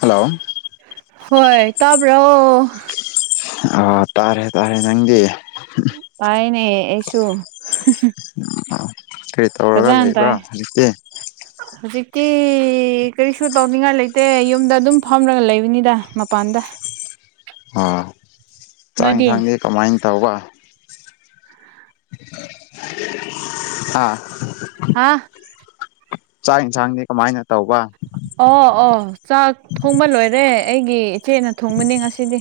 Hello ꯍꯣꯏ ꯇꯕꯔꯣ? ꯑ ꯇꯥꯔꯦ- ꯇꯥꯔꯦ ꯅꯪꯗꯤ? ꯇꯥꯏꯅꯦ ꯑꯩꯁꯨ ꯫ ꯀꯔꯤ ꯇꯧꯔꯒ ꯂꯩꯕ꯭ꯔ ꯍꯧꯖꯤꯛꯇꯤ? ꯀ ꯀꯔꯤꯁꯨ ꯇꯧꯅꯤꯡꯉꯥꯏ ꯂꯩꯇꯦ ꯌꯨꯝꯗ ꯑꯗꯨꯝ ꯐꯝꯔꯒ ꯂꯩꯕꯅꯤꯗ ꯃꯄꯥꯟꯗ ꯫ ꯑ ꯆꯥꯛ ꯌꯦꯟꯁꯥꯡꯗꯤ ꯀꯃꯥꯏꯅ ꯇꯧꯕ? ꯑꯥ ꯍꯥꯥ ꯆꯥꯛ ꯌꯦꯟꯁꯥꯡꯗꯤ ꯀꯃꯥꯏꯅ ꯇꯧꯕ? ꯑꯣ- ꯑꯣ ꯆꯥꯛ ꯊꯣꯡꯕ ꯂꯣꯏꯔꯦ ꯑꯩꯒꯤ ꯏꯆꯦꯅ ꯊꯣꯡꯒꯅꯤ ꯉꯁꯤꯗꯤ꯫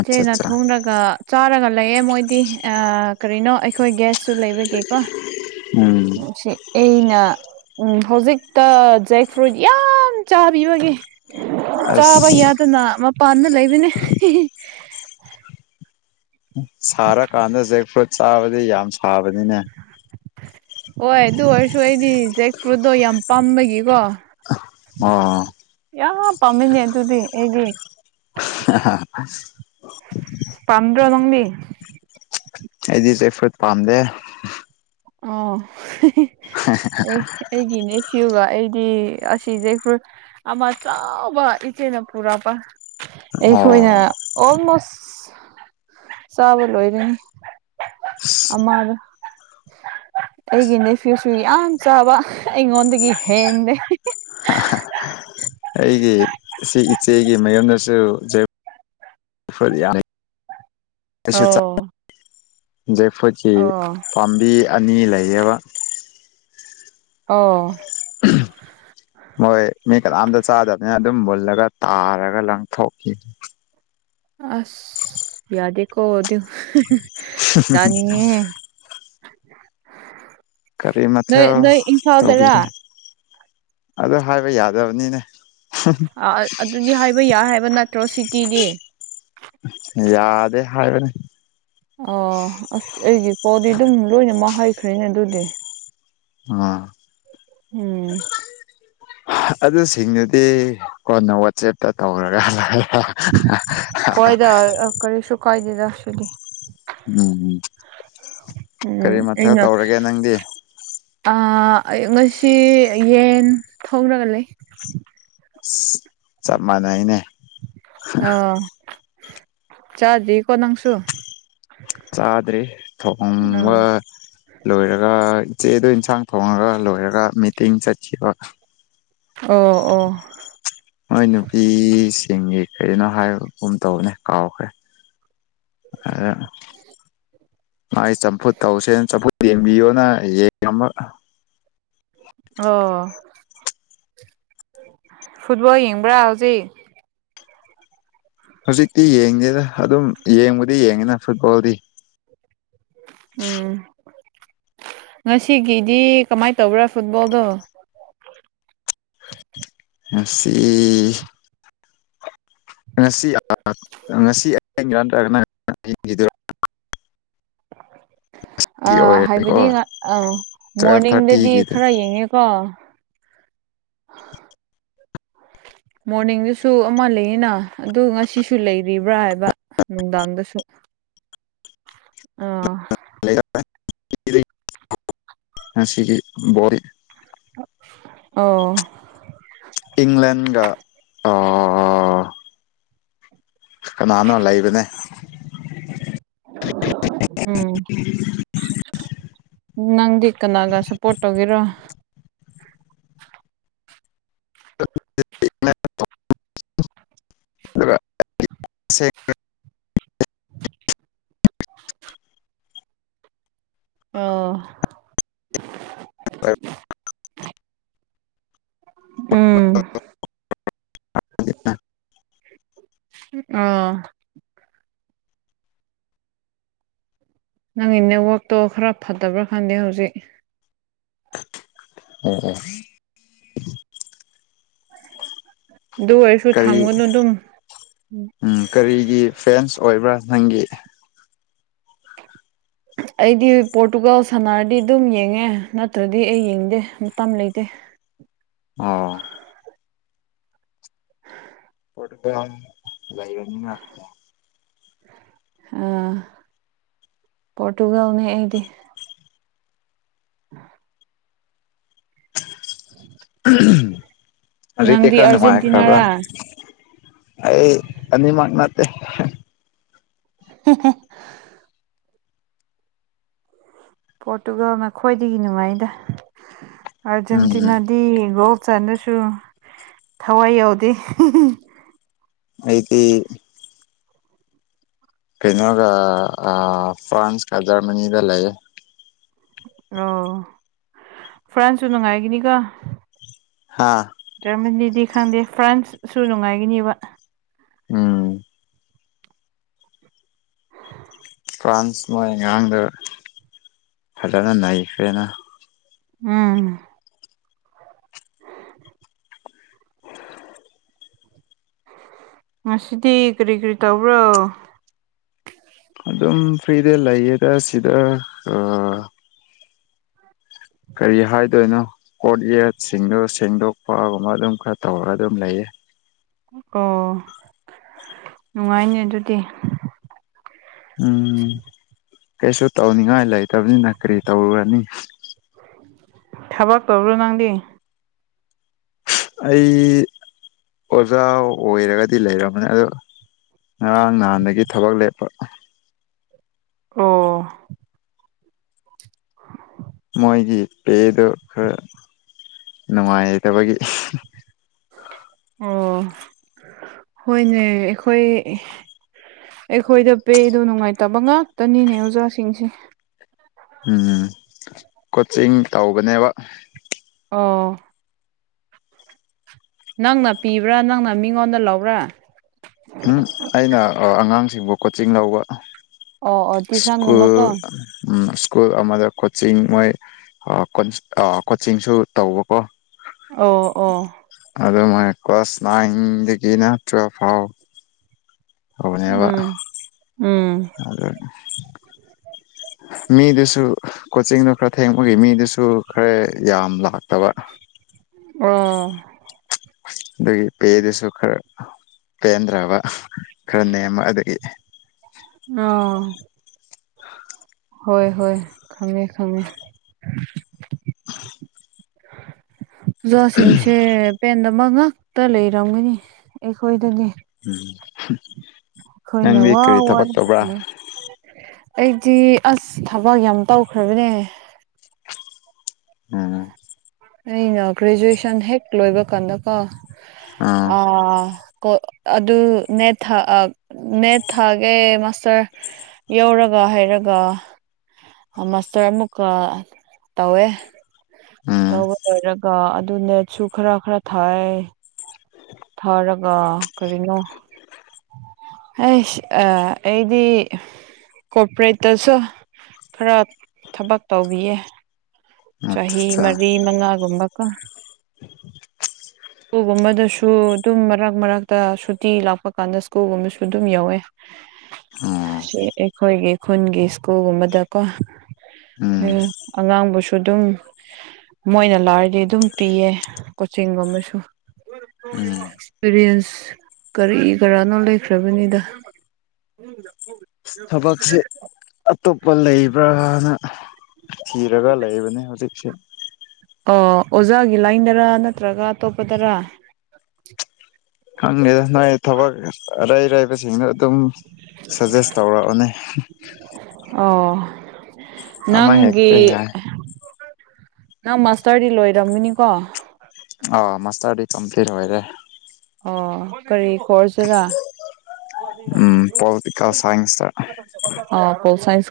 ꯑꯠꯆꯥ ꯆꯦꯅ ꯑꯠꯆꯥ ꯊꯣꯡꯔꯒ ꯆꯥꯔꯒ ꯂꯩꯌꯦ ꯃꯣꯏꯗꯤ ꯑꯥ ꯀꯔꯤꯅꯣ ꯑꯩꯈꯣꯏ ꯒꯌ꯭ꯥꯁꯁꯨ ꯂꯩꯕꯒꯦꯀꯣ꯫ ꯎꯝ ꯁꯤ ꯑꯩꯅ ꯎꯝ ꯍꯧꯖꯤꯛꯇꯖꯦꯛ ꯐ꯭ꯔꯨꯏꯠ ꯌꯥꯝ ꯆꯥꯕꯤꯕꯒꯤ ꯑꯁ ꯆꯥꯕ ꯌꯥꯗꯅ ꯄꯅ ꯂꯩꯕꯅꯦ ꯍꯤ ꯍꯤ ꯁꯥꯔꯀꯥꯟꯗ ꯖꯦꯛ ꯐ꯭ꯔꯨꯠ ꯆꯥꯕꯗꯤ ꯌꯥꯝ ꯁꯥꯕꯅꯤꯅꯦ꯫ ꯍꯣꯏ ꯑꯗꯨ ꯑꯣꯏꯔꯁꯨ ꯑꯩꯗꯤ ꯖꯦꯛ ꯐ꯭ꯔꯨꯠꯇꯣ ꯌꯥꯝ ꯄꯥꯝꯕꯒꯤꯀꯣ ꯑ ꯌꯥ ꯄꯥꯝꯃꯤꯅꯦ ꯑꯗꯨꯗꯤ ꯑꯩꯒꯤ [unintelligible] [unintelligible] ꯑꯩꯗꯤ ꯖꯦꯛ ꯐꯔ꯭ꯨꯠ ꯄꯥꯝꯗꯦ꯫ ꯑꯣ ꯑꯩꯒꯤꯅꯦ꯫ ꯁꯤꯒ ꯑꯩꯗꯤ ꯑꯁꯤ ꯖꯦꯛ ꯐꯔ꯭ꯨꯏꯠ ꯑꯃ ꯆꯥꯎꯕ ꯏꯆꯦꯅ ꯄꯨꯔꯛꯄ꯫ ꯑꯣ ꯑꯩꯈꯣꯏꯅ ꯑꯣꯜꯃꯣꯁ ꯆꯥꯕ ꯂꯣꯏꯔꯅꯤ ꯑꯃ [inaudible] ꯑꯩꯒꯤ ꯅꯦꯐ꯭ꯌꯨꯁꯨ ꯌꯥꯝ ꯆꯥꯕ ꯑꯩꯉꯣꯟꯗꯒꯤ ꯍꯦꯟꯗꯦ꯫ ꯑꯩꯒꯤ ꯁꯤ ꯏꯆꯦ ꯑꯩꯒꯤ ꯃꯌꯨꯝꯗꯁꯨ ꯖꯦꯛ ꯐꯔ꯭ꯨꯠꯇ ꯌꯥꯝ ꯑꯩꯁꯨ ꯑꯣ ꯖꯦꯛ ꯐꯔꯨꯏꯠ ꯀꯤ ꯑꯣ ꯄꯥꯝꯕꯤ ꯑꯅꯤ ꯂꯩꯌꯦꯕ꯫ ꯑꯣ ꯈꯜꯂꯒ ꯇꯥꯔꯒ ꯂꯪꯊꯣꯛꯈꯤ ꯑꯁ ꯌꯥꯗꯦꯀꯣꯗ ꯆꯅꯤꯡ ꯉꯦ ꯍꯦ ꯅꯣꯏ ꯀꯔꯤꯃꯊꯦꯜ ꯅꯣꯏ ꯏꯝꯐꯥꯜꯗꯔꯥ ꯇꯧꯕꯤꯔꯦ? ꯑꯗ ꯍꯥꯏꯕ ꯌꯥꯗꯕꯅꯤꯅꯦ꯫ ꯑ ꯑꯗꯨꯗꯤ ꯍꯥꯏꯕ ꯌꯥꯏ ꯍꯥꯏꯕ ꯅꯠꯇ꯭ꯔꯣ ꯁꯤꯇꯤꯗꯤ꯫ ꯌꯥꯗꯦ ꯍꯥꯏꯕꯅꯤ ꯑ ꯑꯁ ꯑꯩꯒꯤ ꯄꯣꯗꯤ ꯑꯗꯨꯝ ꯂꯣꯏꯅꯃꯛ ꯍꯩꯈ꯭ꯔꯦꯅꯦ ꯑꯗꯨꯗꯤ ꯑꯝ ꯎꯝ ꯑꯗꯨꯁꯤꯡꯗꯨꯗꯤ ꯀꯣꯟꯅ ꯋꯥꯆꯦꯞ ꯇꯅꯒꯂ ꯀꯣꯏꯗꯦꯗꯁꯗꯤ ꯎꯝ ꯎꯝ ꯀꯔꯤ ꯎꯝ ꯃꯊꯊꯧ ꯑꯩꯅ ꯇꯧꯔꯒꯦ ꯅꯪꯗꯤ ꯉꯁꯤ ꯌꯦꯟ ꯊꯣꯡꯅꯒ ꯂꯩ ꯆꯞ ꯃꯥꯟꯅꯩꯅꯦ ꯑ ꯆꯥꯗꯤ ꯀꯣꯅꯥꯪꯁꯨ ꯆꯥꯗ꯭ꯔꯦ ꯊꯣꯡꯕ ꯂꯣꯏꯔꯒ ꯆꯦꯗ ꯏꯟꯁꯥꯡ ꯊꯣꯡꯉꯒ ꯂꯣꯏꯔꯒ ꯃꯤꯇꯤꯡ ꯆꯠꯈꯤꯕ ꯑꯣ ꯑꯣ ꯃꯣꯏ ꯅꯨꯄꯤꯁꯤꯡꯒꯤ ꯀꯅꯣ ꯍꯥꯏꯕꯒꯨꯝ ꯇꯧꯕꯅꯦ ꯀꯥꯎꯈ꯭ꯔꯦ ꯑꯗ ꯃꯥꯏ ꯆꯝꯐꯨꯠ ꯇꯧꯁꯦꯅ ꯆꯝꯐꯨꯠ ꯌꯦꯡꯕꯤꯌꯣꯅ ꯌꯦꯡ ꯑꯣ ꯐꯨꯠꯕꯣꯜ ꯌꯦꯡꯕ꯭ꯔꯥ ꯍꯧꯖꯤꯛ ꯍꯧꯖꯤꯛꯇꯤ ꯌꯦꯡꯗꯦꯗ ꯑꯗꯨꯝ ꯌꯦꯡꯕꯨꯗꯤ ꯌꯦꯡꯉꯤꯅ ꯐꯨꯠꯕꯣꯜꯗꯤ ꯎꯝ ꯉꯁꯤꯒꯤꯗꯤ ꯀꯃꯥꯏꯅ ꯇꯧꯕ꯭ꯔꯥ ꯐꯨꯠꯕꯣꯜꯗꯣ [inaudible] ꯑꯁꯤ ꯉꯁꯤ ꯉꯁꯤ ꯑ ꯅꯠꯇ꯭ꯔꯒ ꯑ ꯍꯥꯏꯕꯗꯤ ꯑꯣꯏꯔꯅꯤꯀꯣ ꯑꯥ ꯇꯨꯋꯦꯜꯞ ꯃꯣꯔꯅꯤꯡꯗꯗꯤ ꯊꯥꯔꯇꯤꯒꯤꯗ ꯈꯔ ꯌꯦꯡꯉꯦꯀꯣ ꯃꯣꯔꯅꯤꯡꯗꯨꯁꯨ ꯑꯃ ꯂꯩꯌꯦꯅ ꯑꯗꯨ ꯉꯁꯤꯁꯨ ꯂꯩꯔꯤꯕ꯭ꯔꯥ ꯍꯥꯏꯕ ꯅꯨꯡꯗꯥꯡꯗꯁꯨ [inaudible] ꯑ ꯁꯤꯒꯤ ꯣꯔ ꯑꯣ ꯏꯪꯂꯦꯟꯒ ꯀꯅꯥꯅꯣ ꯂꯩꯕꯅꯦ ꯎꯝ ꯅꯪꯗꯤ ꯀꯅꯥꯒ ꯁꯞꯄꯣꯔꯠ ꯇꯧꯒꯦꯔꯣ [unintelligible] [inaudible] ꯑ [inaudible] ꯑꯣ ꯎꯝ ꯑꯣ ꯅꯪꯒꯤ ꯅꯦꯠꯋꯥꯛꯇꯣ ꯈꯔ ꯐꯠꯇꯕ꯭ꯔꯥ ꯈꯪꯗꯦ ꯍꯧꯖꯤꯛ ꯎꯝ ꯑꯗꯨ ꯑꯣꯏꯔꯁꯨ ꯀꯔꯤ ꯊꯝꯒꯅꯨ ꯑꯗꯨꯝ ꯎꯝ ꯀꯔꯤꯒꯤ ꯐꯦꯟꯁ ꯑꯣꯏꯕ꯭ꯔꯥ ꯅꯪꯒꯤ ꯑꯩꯗꯤ ꯄꯣꯔꯇꯨꯒꯜ ꯁꯥꯟꯅꯔꯗꯤ ꯑꯗꯨꯝ ꯌꯦꯡꯉꯦ ꯅꯠꯇ꯭ꯔꯗꯤ ꯑꯩ ꯌꯦꯡꯗꯦ ꯃꯇꯝ ꯂꯩꯇꯦ ꯑꯣ ꯄ ꯂꯒꯅꯤ [inaudible] ꯑ ꯄꯣꯔꯇꯨꯒꯜꯅꯤ ꯑꯩꯗꯤ ꯎꯝ ꯖꯤ ꯀ ꯅꯪꯗꯤ ꯈꯔ ꯅꯨꯡꯃꯥꯏ ꯈꯔꯕ ꯑꯥꯔꯖꯦꯟꯇꯤꯅꯥꯔꯥ ꯑꯩ ꯑꯅꯤ ꯃꯥꯛꯅꯠꯇ ꯍ [inaudible] ꯄꯣꯔꯇꯨꯒꯜ ꯅꯈꯣꯏꯗꯒꯤ ꯅꯨꯡꯉꯥꯏꯗ ꯎꯝ ꯑꯥꯔꯖꯦꯟꯇꯤꯅꯥꯗꯤ ꯆꯥꯟꯗꯁꯨ ꯊꯋꯥꯏ ꯌꯥꯎꯗꯦ ꯑꯩꯗꯤ ꯀꯩꯅꯣꯒ ꯐ꯭ꯔꯥꯟꯁꯀ ꯖꯔꯃꯅꯤꯗ ꯂꯩꯌꯦ ꯑ ꯐ꯭ꯔꯥꯟꯁꯁꯨ ꯅꯨꯡꯉꯥꯏꯒꯤꯅꯤꯒ ꯍꯥꯥ ꯖꯔꯃꯅꯤꯗꯤ ꯈꯪꯗꯦ ꯐ꯭ꯔꯥꯟꯁꯁꯨ ꯅꯨꯡꯉꯥꯏꯈꯤꯅꯦꯕ ꯎꯝ ꯐ꯭ꯔꯥꯟꯁ ꯃꯣꯏ ꯑꯉꯥꯡꯗ ꯐꯖꯅ ꯅꯩꯈ꯭ꯔꯦꯅ ꯎꯝ ꯉꯁꯤꯗꯤ ꯀꯔꯤ ꯀꯔꯤ ꯇꯧꯕ꯭ꯔꯣ ꯑꯗꯨꯝ ꯐ꯭ꯔꯤꯗ ꯂꯩꯌꯦꯗ ꯁꯤꯗ ꯀꯔꯤ ꯍꯥꯏꯗꯣꯏꯅꯣ ꯀꯣꯔꯣꯠ ꯌꯦꯠꯁꯤꯡꯗꯣ ꯁꯦꯡꯗꯣꯛꯄꯒꯨꯝꯕ ꯑꯗꯨꯝ ꯈꯔ ꯇꯧꯔꯒ ꯑꯗꯨꯝ ꯂꯩꯌꯦ ꯑꯣ ꯅꯨꯡꯉꯥꯏꯅꯤ ꯑꯗꯨꯗꯤ ꯎꯝ [inaudible] ꯀꯩꯁꯨ ꯇꯧꯅꯤꯡꯉꯥꯏ ꯂꯩꯇꯕꯅꯤꯅ ꯀꯔꯤ ꯇꯧꯔꯨꯔꯅꯤ ꯊꯕꯛ ꯇꯧꯕ꯭ꯔꯣ ꯅꯪꯗꯤ ꯑꯩ ꯑꯣꯖꯥ ꯑꯣꯏꯔꯒꯗꯤ ꯂꯩꯔꯝꯕꯅꯦ ꯑꯗꯣ ꯉꯔꯥꯡ ꯅꯍꯥꯟꯗꯒꯤ ꯊꯕꯛ ꯂꯦꯞꯄ ꯑꯣ ꯃꯣꯏꯒꯤ ꯄꯦꯗꯣ ꯈꯔ ꯅꯨꯡꯉꯥꯏꯇꯕꯒꯤ ꯑꯣ ꯍꯣꯏꯅꯦ ꯑꯩꯈꯣꯏ ꯑꯩꯈꯣꯏꯗ ꯄꯦꯗꯣ ꯅꯨꯡꯉꯥꯏꯇꯕ ꯉꯥꯛꯇꯅꯤꯅꯦ ꯑꯣꯖꯥꯁꯤꯡꯁꯦ ꯎꯝ ꯀꯣꯆꯤꯡ ꯇꯧꯕꯅꯦꯕ ꯑꯣꯥ ꯅꯪꯅ ꯄꯤꯕ꯭ꯔꯥ ꯅꯪꯅ ꯃꯤꯉꯣꯟꯗ ꯂꯧꯕ꯭ꯔꯥ ꯎꯝ ꯑꯩꯅ ꯑꯉꯥꯡꯁꯤꯡꯕꯨ ꯀꯣꯆꯤꯡ ꯂꯧꯕ ꯑꯣ ꯑꯣ ꯇ꯭ꯌꯨꯁꯟꯒꯨꯝꯕ ꯁꯀꯨꯜ ꯀꯣ ꯎꯝ ꯁ꯭ꯀꯨꯜ ꯑꯃꯗ ꯀꯣꯆꯤꯡ ꯃꯣꯏ ꯀꯣꯆꯤꯡꯁꯨ ꯇꯧꯕꯀꯣ ꯑꯣ ꯑꯣ ꯑꯗꯨ ꯃ ꯀ꯭ꯂꯥꯁ ꯅꯥꯏꯟꯗꯒꯤꯅ ꯇꯨꯋꯦꯜꯐ ꯐꯥꯎ ꯍꯅꯦ [inaudible] ꯕ ꯎꯝ ꯎꯝ ꯑ [inaudible] ꯃꯤꯗꯨꯁꯨ ꯀꯣꯆꯤꯡꯗꯣ ꯈꯔ ꯊꯦꯡꯕꯒꯤ ꯃꯤꯗꯨꯁꯨ ꯈꯔ ꯌꯥꯝ ꯂꯥꯛ ꯇꯕ ꯑꯥ ꯑꯗꯒꯤ ꯄꯦꯗꯨꯁꯨ ꯈꯔ ꯄꯦꯟꯗ꯭ꯔꯕ ꯈꯔ ꯅꯦꯝꯃꯛ ꯑꯗꯒꯤ ꯑꯣ ꯍꯣꯏ ꯍꯣꯏ ꯈꯪꯉꯦ ꯈꯪꯉꯦ ꯎꯖꯥꯁꯤꯡꯁꯦ ꯄꯦꯟ ꯑꯃ ꯉꯇ ꯂꯩꯔꯝꯒꯅꯤ ꯑꯩꯈꯣꯏꯗꯗꯤ ꯎꯝ ꯈꯣꯏꯅ ꯅꯪꯗꯤ ꯋꯥ ꯀꯔꯤ ꯋꯥ ꯊꯕꯛ ꯇꯧꯕ꯭ꯔꯥ ꯑꯩꯗꯤ ꯑꯁ ꯊꯕꯛ ꯌꯥꯝ ꯇꯧꯈ꯭ꯔꯕꯅꯦ ꯎꯝ ꯑꯩꯅ ꯒ꯭ꯔꯦꯖꯨꯑꯦꯁꯟ ꯍꯦꯛ ꯂꯣꯏꯕ ꯀꯥꯟꯗꯀꯣ ꯑꯥ ꯀꯣꯛ ꯑꯗꯨ ꯅꯦꯠ ꯊ ꯅꯦꯠ ꯊꯥꯒꯦ ꯃꯥꯁꯇꯔ ꯌꯧꯔꯒ ꯍꯥꯏꯔꯒ ꯃꯥꯁꯇꯔ ꯑꯃꯨꯛꯀ ꯇꯧꯋꯦ ꯎꯝ ꯇꯧꯕ ꯂꯣꯏꯔꯒ ꯑꯗꯨꯅꯦꯁꯨ ꯈꯔ ꯈꯔ ꯊꯥꯏ ꯊꯥꯔꯒ ꯀꯔꯤꯅꯣ ꯑꯩꯁ ꯑꯩꯗꯤ ꯀꯣꯄꯔꯦꯠꯇꯁꯨ ꯈꯔ ꯊꯕꯛ ꯇꯧꯕꯤꯌꯦ ꯆꯍꯤ ꯑꯠꯆꯥ ꯃꯔꯤ ꯃꯉꯥꯒꯨꯝꯕꯀꯣ ꯁ꯭ꯀꯨꯜꯒꯨꯝꯕꯗꯁꯨ ꯑꯗꯨꯝ ꯃꯔꯛ ꯃꯔꯛꯇ ꯁꯨꯇꯤ ꯂꯥꯛꯄ ꯀꯥꯟꯗ ꯁ꯭ꯀꯨꯜꯒꯨꯝꯕꯁꯨ ꯑꯗꯨꯝ ꯌꯧꯋꯦ [unintelligible] ꯑꯩꯈꯣꯏꯒꯤ ꯈꯨꯟꯒꯤ ꯁ꯭ꯀꯨꯜꯒꯨꯝꯕꯗꯀꯣ ꯎꯝ ꯑꯉꯥꯡꯕꯨꯁꯨ ꯑꯗꯨꯝ ꯃꯣꯏꯅ ꯂꯥꯏꯔꯗꯤ ꯑꯗꯨꯝ ꯄꯤꯌꯦ ꯀꯣꯆꯤꯡ ꯁꯤꯡ ꯒꯨꯝꯕꯁꯨ ꯎꯝ ꯑꯦꯛꯁꯄꯤꯔꯤꯌꯦꯟꯁ ꯀꯔꯤ ꯀꯔꯥꯅꯣ ꯂꯩꯈ꯭ꯔꯕꯅꯤꯗ [unintelligible] ꯊꯕꯛꯁꯤ ꯑꯇꯣꯞꯄ ꯂꯩꯕ꯭ꯔꯅ ꯊꯤꯔꯒ ꯂꯩꯕꯅꯤ ꯍꯧꯖꯤꯛꯁꯦ ꯑꯣ ꯑꯣꯖꯥꯒꯤ ꯂꯥꯏꯟꯗꯔ ꯅꯠꯇ꯭ꯔꯒ ꯑꯇꯣꯞꯄꯗꯔ ꯈꯪꯉꯦꯗ ꯅꯣꯏ ꯊꯕꯛ ꯑꯔꯩ ꯑꯔꯥꯏꯕꯁꯤꯡꯗ ꯑꯗꯨꯝ ꯁꯖꯦꯁ ꯇꯧꯔꯛꯑꯣꯅꯦ ꯑꯣ ꯑꯃ ꯍꯦꯛꯇ ꯅꯪꯒꯤ ꯌꯥꯏ ꯅꯪ ꯃꯥꯁꯇꯔꯗꯤ ꯂꯣꯏꯔꯝꯃꯤꯅꯤꯀꯣ ꯑ ꯃꯥꯁꯇꯔꯗꯤ ꯀꯝꯄꯂꯤꯠ ꯑꯣꯏꯔꯦ ꯑꯣ ꯀꯔꯤ ꯈꯔꯁꯤꯔꯥ ꯎꯝ ꯄꯣꯂꯤꯇꯤꯀꯦꯜ ꯁꯥꯏꯟꯁꯇ [unintelligible]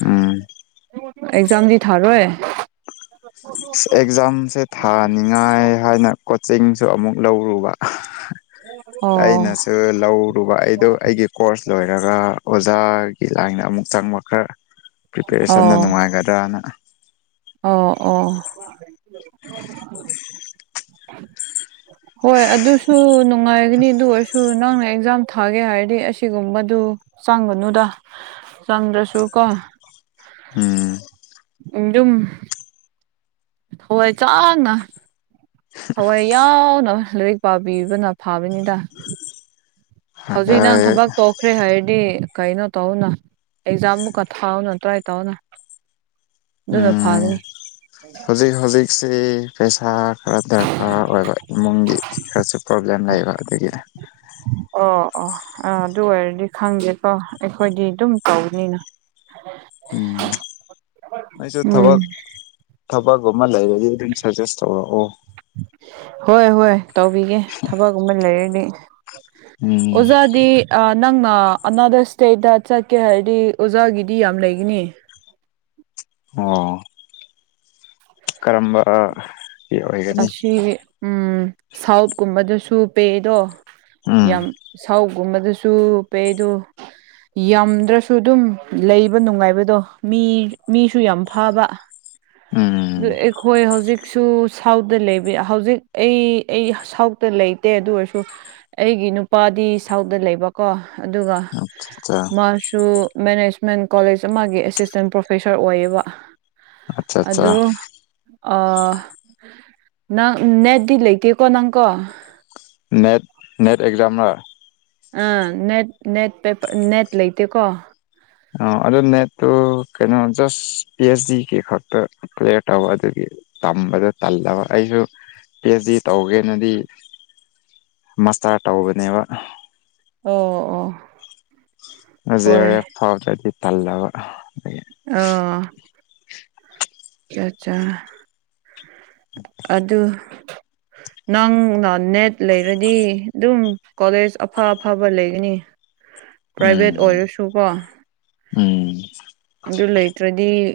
ꯎꯝ ꯑꯦꯛꯖꯝꯗꯤ ꯊꯥꯔꯣꯏꯋꯦ ꯑꯦꯛꯖꯥꯝꯁꯦ ꯊꯥꯅꯤꯉꯥꯏ ꯍꯥꯏꯅ ꯀꯣꯆꯤꯡꯁꯨ ꯑꯃꯨꯛ ꯂꯧꯔꯨꯕ ꯑꯣ ꯑꯩꯅꯁꯨ ꯂꯧꯔꯨꯕ ꯑꯩꯗꯣ ꯑꯩꯒꯤ ꯀꯣꯔꯁ ꯂꯣꯏꯔꯒ ꯑꯣꯖꯥꯒꯤ ꯂꯥꯏꯟꯗ ꯑꯃꯨꯛ ꯆꯪꯕ ꯈꯔ ꯄ꯭ꯔꯤꯄꯦꯔꯦꯁꯟꯗ ꯑꯣ ꯅꯨꯡꯉꯥꯏꯒꯗ꯭ꯔꯥꯅ ꯑꯣ ꯑꯣ ꯍꯣꯏ ꯑꯗꯨꯁꯨ ꯅꯨꯡꯉꯥꯏꯒꯅꯤ ꯑꯗꯨ ꯑꯣꯏꯔꯁꯨ ꯅꯪꯅ ꯑꯦꯛꯖꯥꯝ ꯊꯥꯒꯦ ꯍꯥꯏꯔꯗꯤ ꯑꯁꯤꯒꯨꯝꯕꯗꯨ ꯆꯪꯒꯅꯨꯗ ꯆꯪꯗ꯭ꯔꯁꯨ ꯀꯣ ꯎꯝ ꯑꯗꯨꯝ ꯊꯋꯥꯏ ꯆꯥꯡꯅ ꯊꯋꯥꯏ ꯌꯥꯎꯅ ꯂꯥꯏꯔꯤꯛ ꯄꯥꯕꯤꯕꯅ ꯐꯥꯕꯅꯤꯗ ꯍꯧꯖꯤꯛ ꯅꯪ ꯑꯗ ꯊꯕꯛ ꯇꯣꯈ꯭ꯔꯦ ꯍꯥꯏꯌꯦ ꯗꯤ ꯀꯩꯅꯣ ꯇꯧꯅ ꯑꯦꯛꯖꯥꯝꯃꯨꯛꯀ ꯊꯥꯎꯅ ꯇ꯭ꯔꯥꯏ ꯇꯧꯅ ꯑꯗꯨꯅ ꯐꯥꯒꯅꯤ ꯁꯤ ꯄꯩꯁꯥ ꯈꯔ ꯗꯔꯀꯥꯔ ꯑꯣꯏꯕ ꯏꯃꯨꯡꯒꯤ ꯈꯔꯁꯨ ꯄ꯭ꯔꯣꯕ꯭ꯂꯦꯝ ꯂꯩꯕ ꯑꯗꯒꯤ [unintelligible] ꯑꯣ ꯑꯣ ꯑꯥ ꯑꯗꯨ ꯑꯣꯏꯔꯗꯤ ꯈꯪꯗꯦꯀꯣ ꯑꯩꯈꯣꯏꯗꯤ ꯑꯗꯨꯝ ꯇꯧꯅꯤꯅ ꯎꯝ ꯑꯩꯁꯨ ꯎꯝ ꯊꯕꯛ ꯊꯕꯛ ꯃ ꯂꯩꯔ ꯑꯗꯨꯝ ꯁꯖꯦꯁ ꯇꯧ ꯑꯣ ꯍꯣꯏ ꯍꯣꯏ ꯇꯧꯕꯤꯒꯦ ꯊꯕꯛꯨꯝ ꯑꯃ ꯂꯩꯔꯅꯤ ꯎꯝ ꯑꯣꯖꯥꯗꯤ ꯅꯪꯅ ꯑꯅꯥꯗꯔ ꯏꯁꯇꯦꯗꯠꯇ ꯆꯠꯀꯦ ꯍꯥꯏꯔꯗꯤ ꯑꯣꯖꯥꯒꯤꯗꯤ ꯌꯥꯝ ꯂꯩꯒꯅꯤ ꯑꯣ ꯀꯔꯝꯕ ꯒꯤ ꯑꯣꯏꯒꯅꯤ ꯑꯁꯤ ꯎꯝ ꯁꯥꯎꯠꯀꯨꯝꯕꯗꯁꯨ ꯄꯦꯗꯣ ꯎꯝ ꯌꯥꯝ ꯁꯥꯎꯒꯨꯝꯕꯗꯁꯨ ꯄꯩꯗꯣ ꯌꯥꯝꯗ꯭ꯔꯁꯨ ꯑꯗꯨꯝ ꯂꯩꯕ ꯅꯨꯡꯉꯥꯏꯕꯗꯣ ꯃꯤ ꯃꯤꯁꯨ ꯌꯥꯝ ꯐꯥꯕ ꯎꯝ ꯈꯣꯏ ꯍꯧꯖꯤ ꯍꯧꯖꯤꯛꯁꯨ ꯁꯥꯎꯠꯇ ꯂꯩꯕ ꯍꯧꯖꯤꯛ ꯑꯩ ꯑꯩ ꯁꯥꯎꯠꯇ ꯂꯩꯇꯦ ꯑꯗꯨ ꯑꯣꯏꯔꯁꯨ ꯑꯩꯒꯤ ꯅꯨꯄꯥꯗꯤ ꯁꯥꯎꯠꯇ ꯂꯩꯕꯀꯣ ꯑꯗꯨꯒ ꯑꯆꯥ ꯃꯥꯁꯨ ꯃꯦꯅꯦꯖꯃꯦꯟ ꯀꯣꯂꯦꯖ ꯑꯃꯒꯤ ꯑꯦꯁꯤꯁꯇꯦꯟ ꯄ꯭ꯔꯣꯐꯦꯁꯔ ꯑꯣꯏꯌꯦꯕ ꯑꯆꯥ ꯑꯆꯥ ꯑꯗ ꯑ ꯅꯪ ꯅꯦꯠꯗꯤ ꯂꯩꯇꯦꯀꯣ ꯅꯪꯀꯣ ꯅꯦꯠ ꯅꯦꯠ ꯑꯦꯛꯖ꯭ꯔꯝꯔ ꯑꯥ ꯅꯦꯠ ꯅꯦꯠ ꯄꯦꯄ ꯅꯦꯠ ꯂꯩꯇ ꯀꯣ ꯑ ꯑꯗꯨ ꯅꯦꯠꯇꯨ ꯀꯩꯅꯣ ꯖꯁ ꯄꯤ ꯑꯩꯆ ꯗꯤꯒꯤ ꯈꯛꯇꯄ꯭ꯂꯌꯔ ꯇꯧꯕ ꯑꯗꯨꯒꯤ ꯇꯝꯕꯗ ꯇꯜꯂꯕ ꯑꯩꯁꯨ ꯄꯤ ꯑꯩꯆ ꯗꯤ ꯇꯧꯒꯦꯅꯗꯤ ꯃꯁꯥꯠꯧꯕꯅꯦꯕ ꯑꯣ ꯑꯣ ꯍꯣꯏ ꯖꯤꯦꯦ ꯐꯥꯎꯇ ꯇꯜꯕ ꯑ ꯆꯥ ꯑꯗꯨꯗ ꯍ ꯅꯪꯅ ꯅꯦꯠ ꯂꯩꯔꯗꯤ ꯑꯗꯨꯝ ꯀꯣꯂꯦꯖ ꯑꯐ ꯑꯐꯕ ꯂꯩꯒꯅꯤ ꯄ꯭ꯔꯥꯏꯚꯦꯠ ꯎꯝ ꯑꯣꯏꯔꯁꯨꯀꯣ ꯎꯝ ꯑꯗꯨ ꯂꯩꯇ꯭ꯔꯗꯤ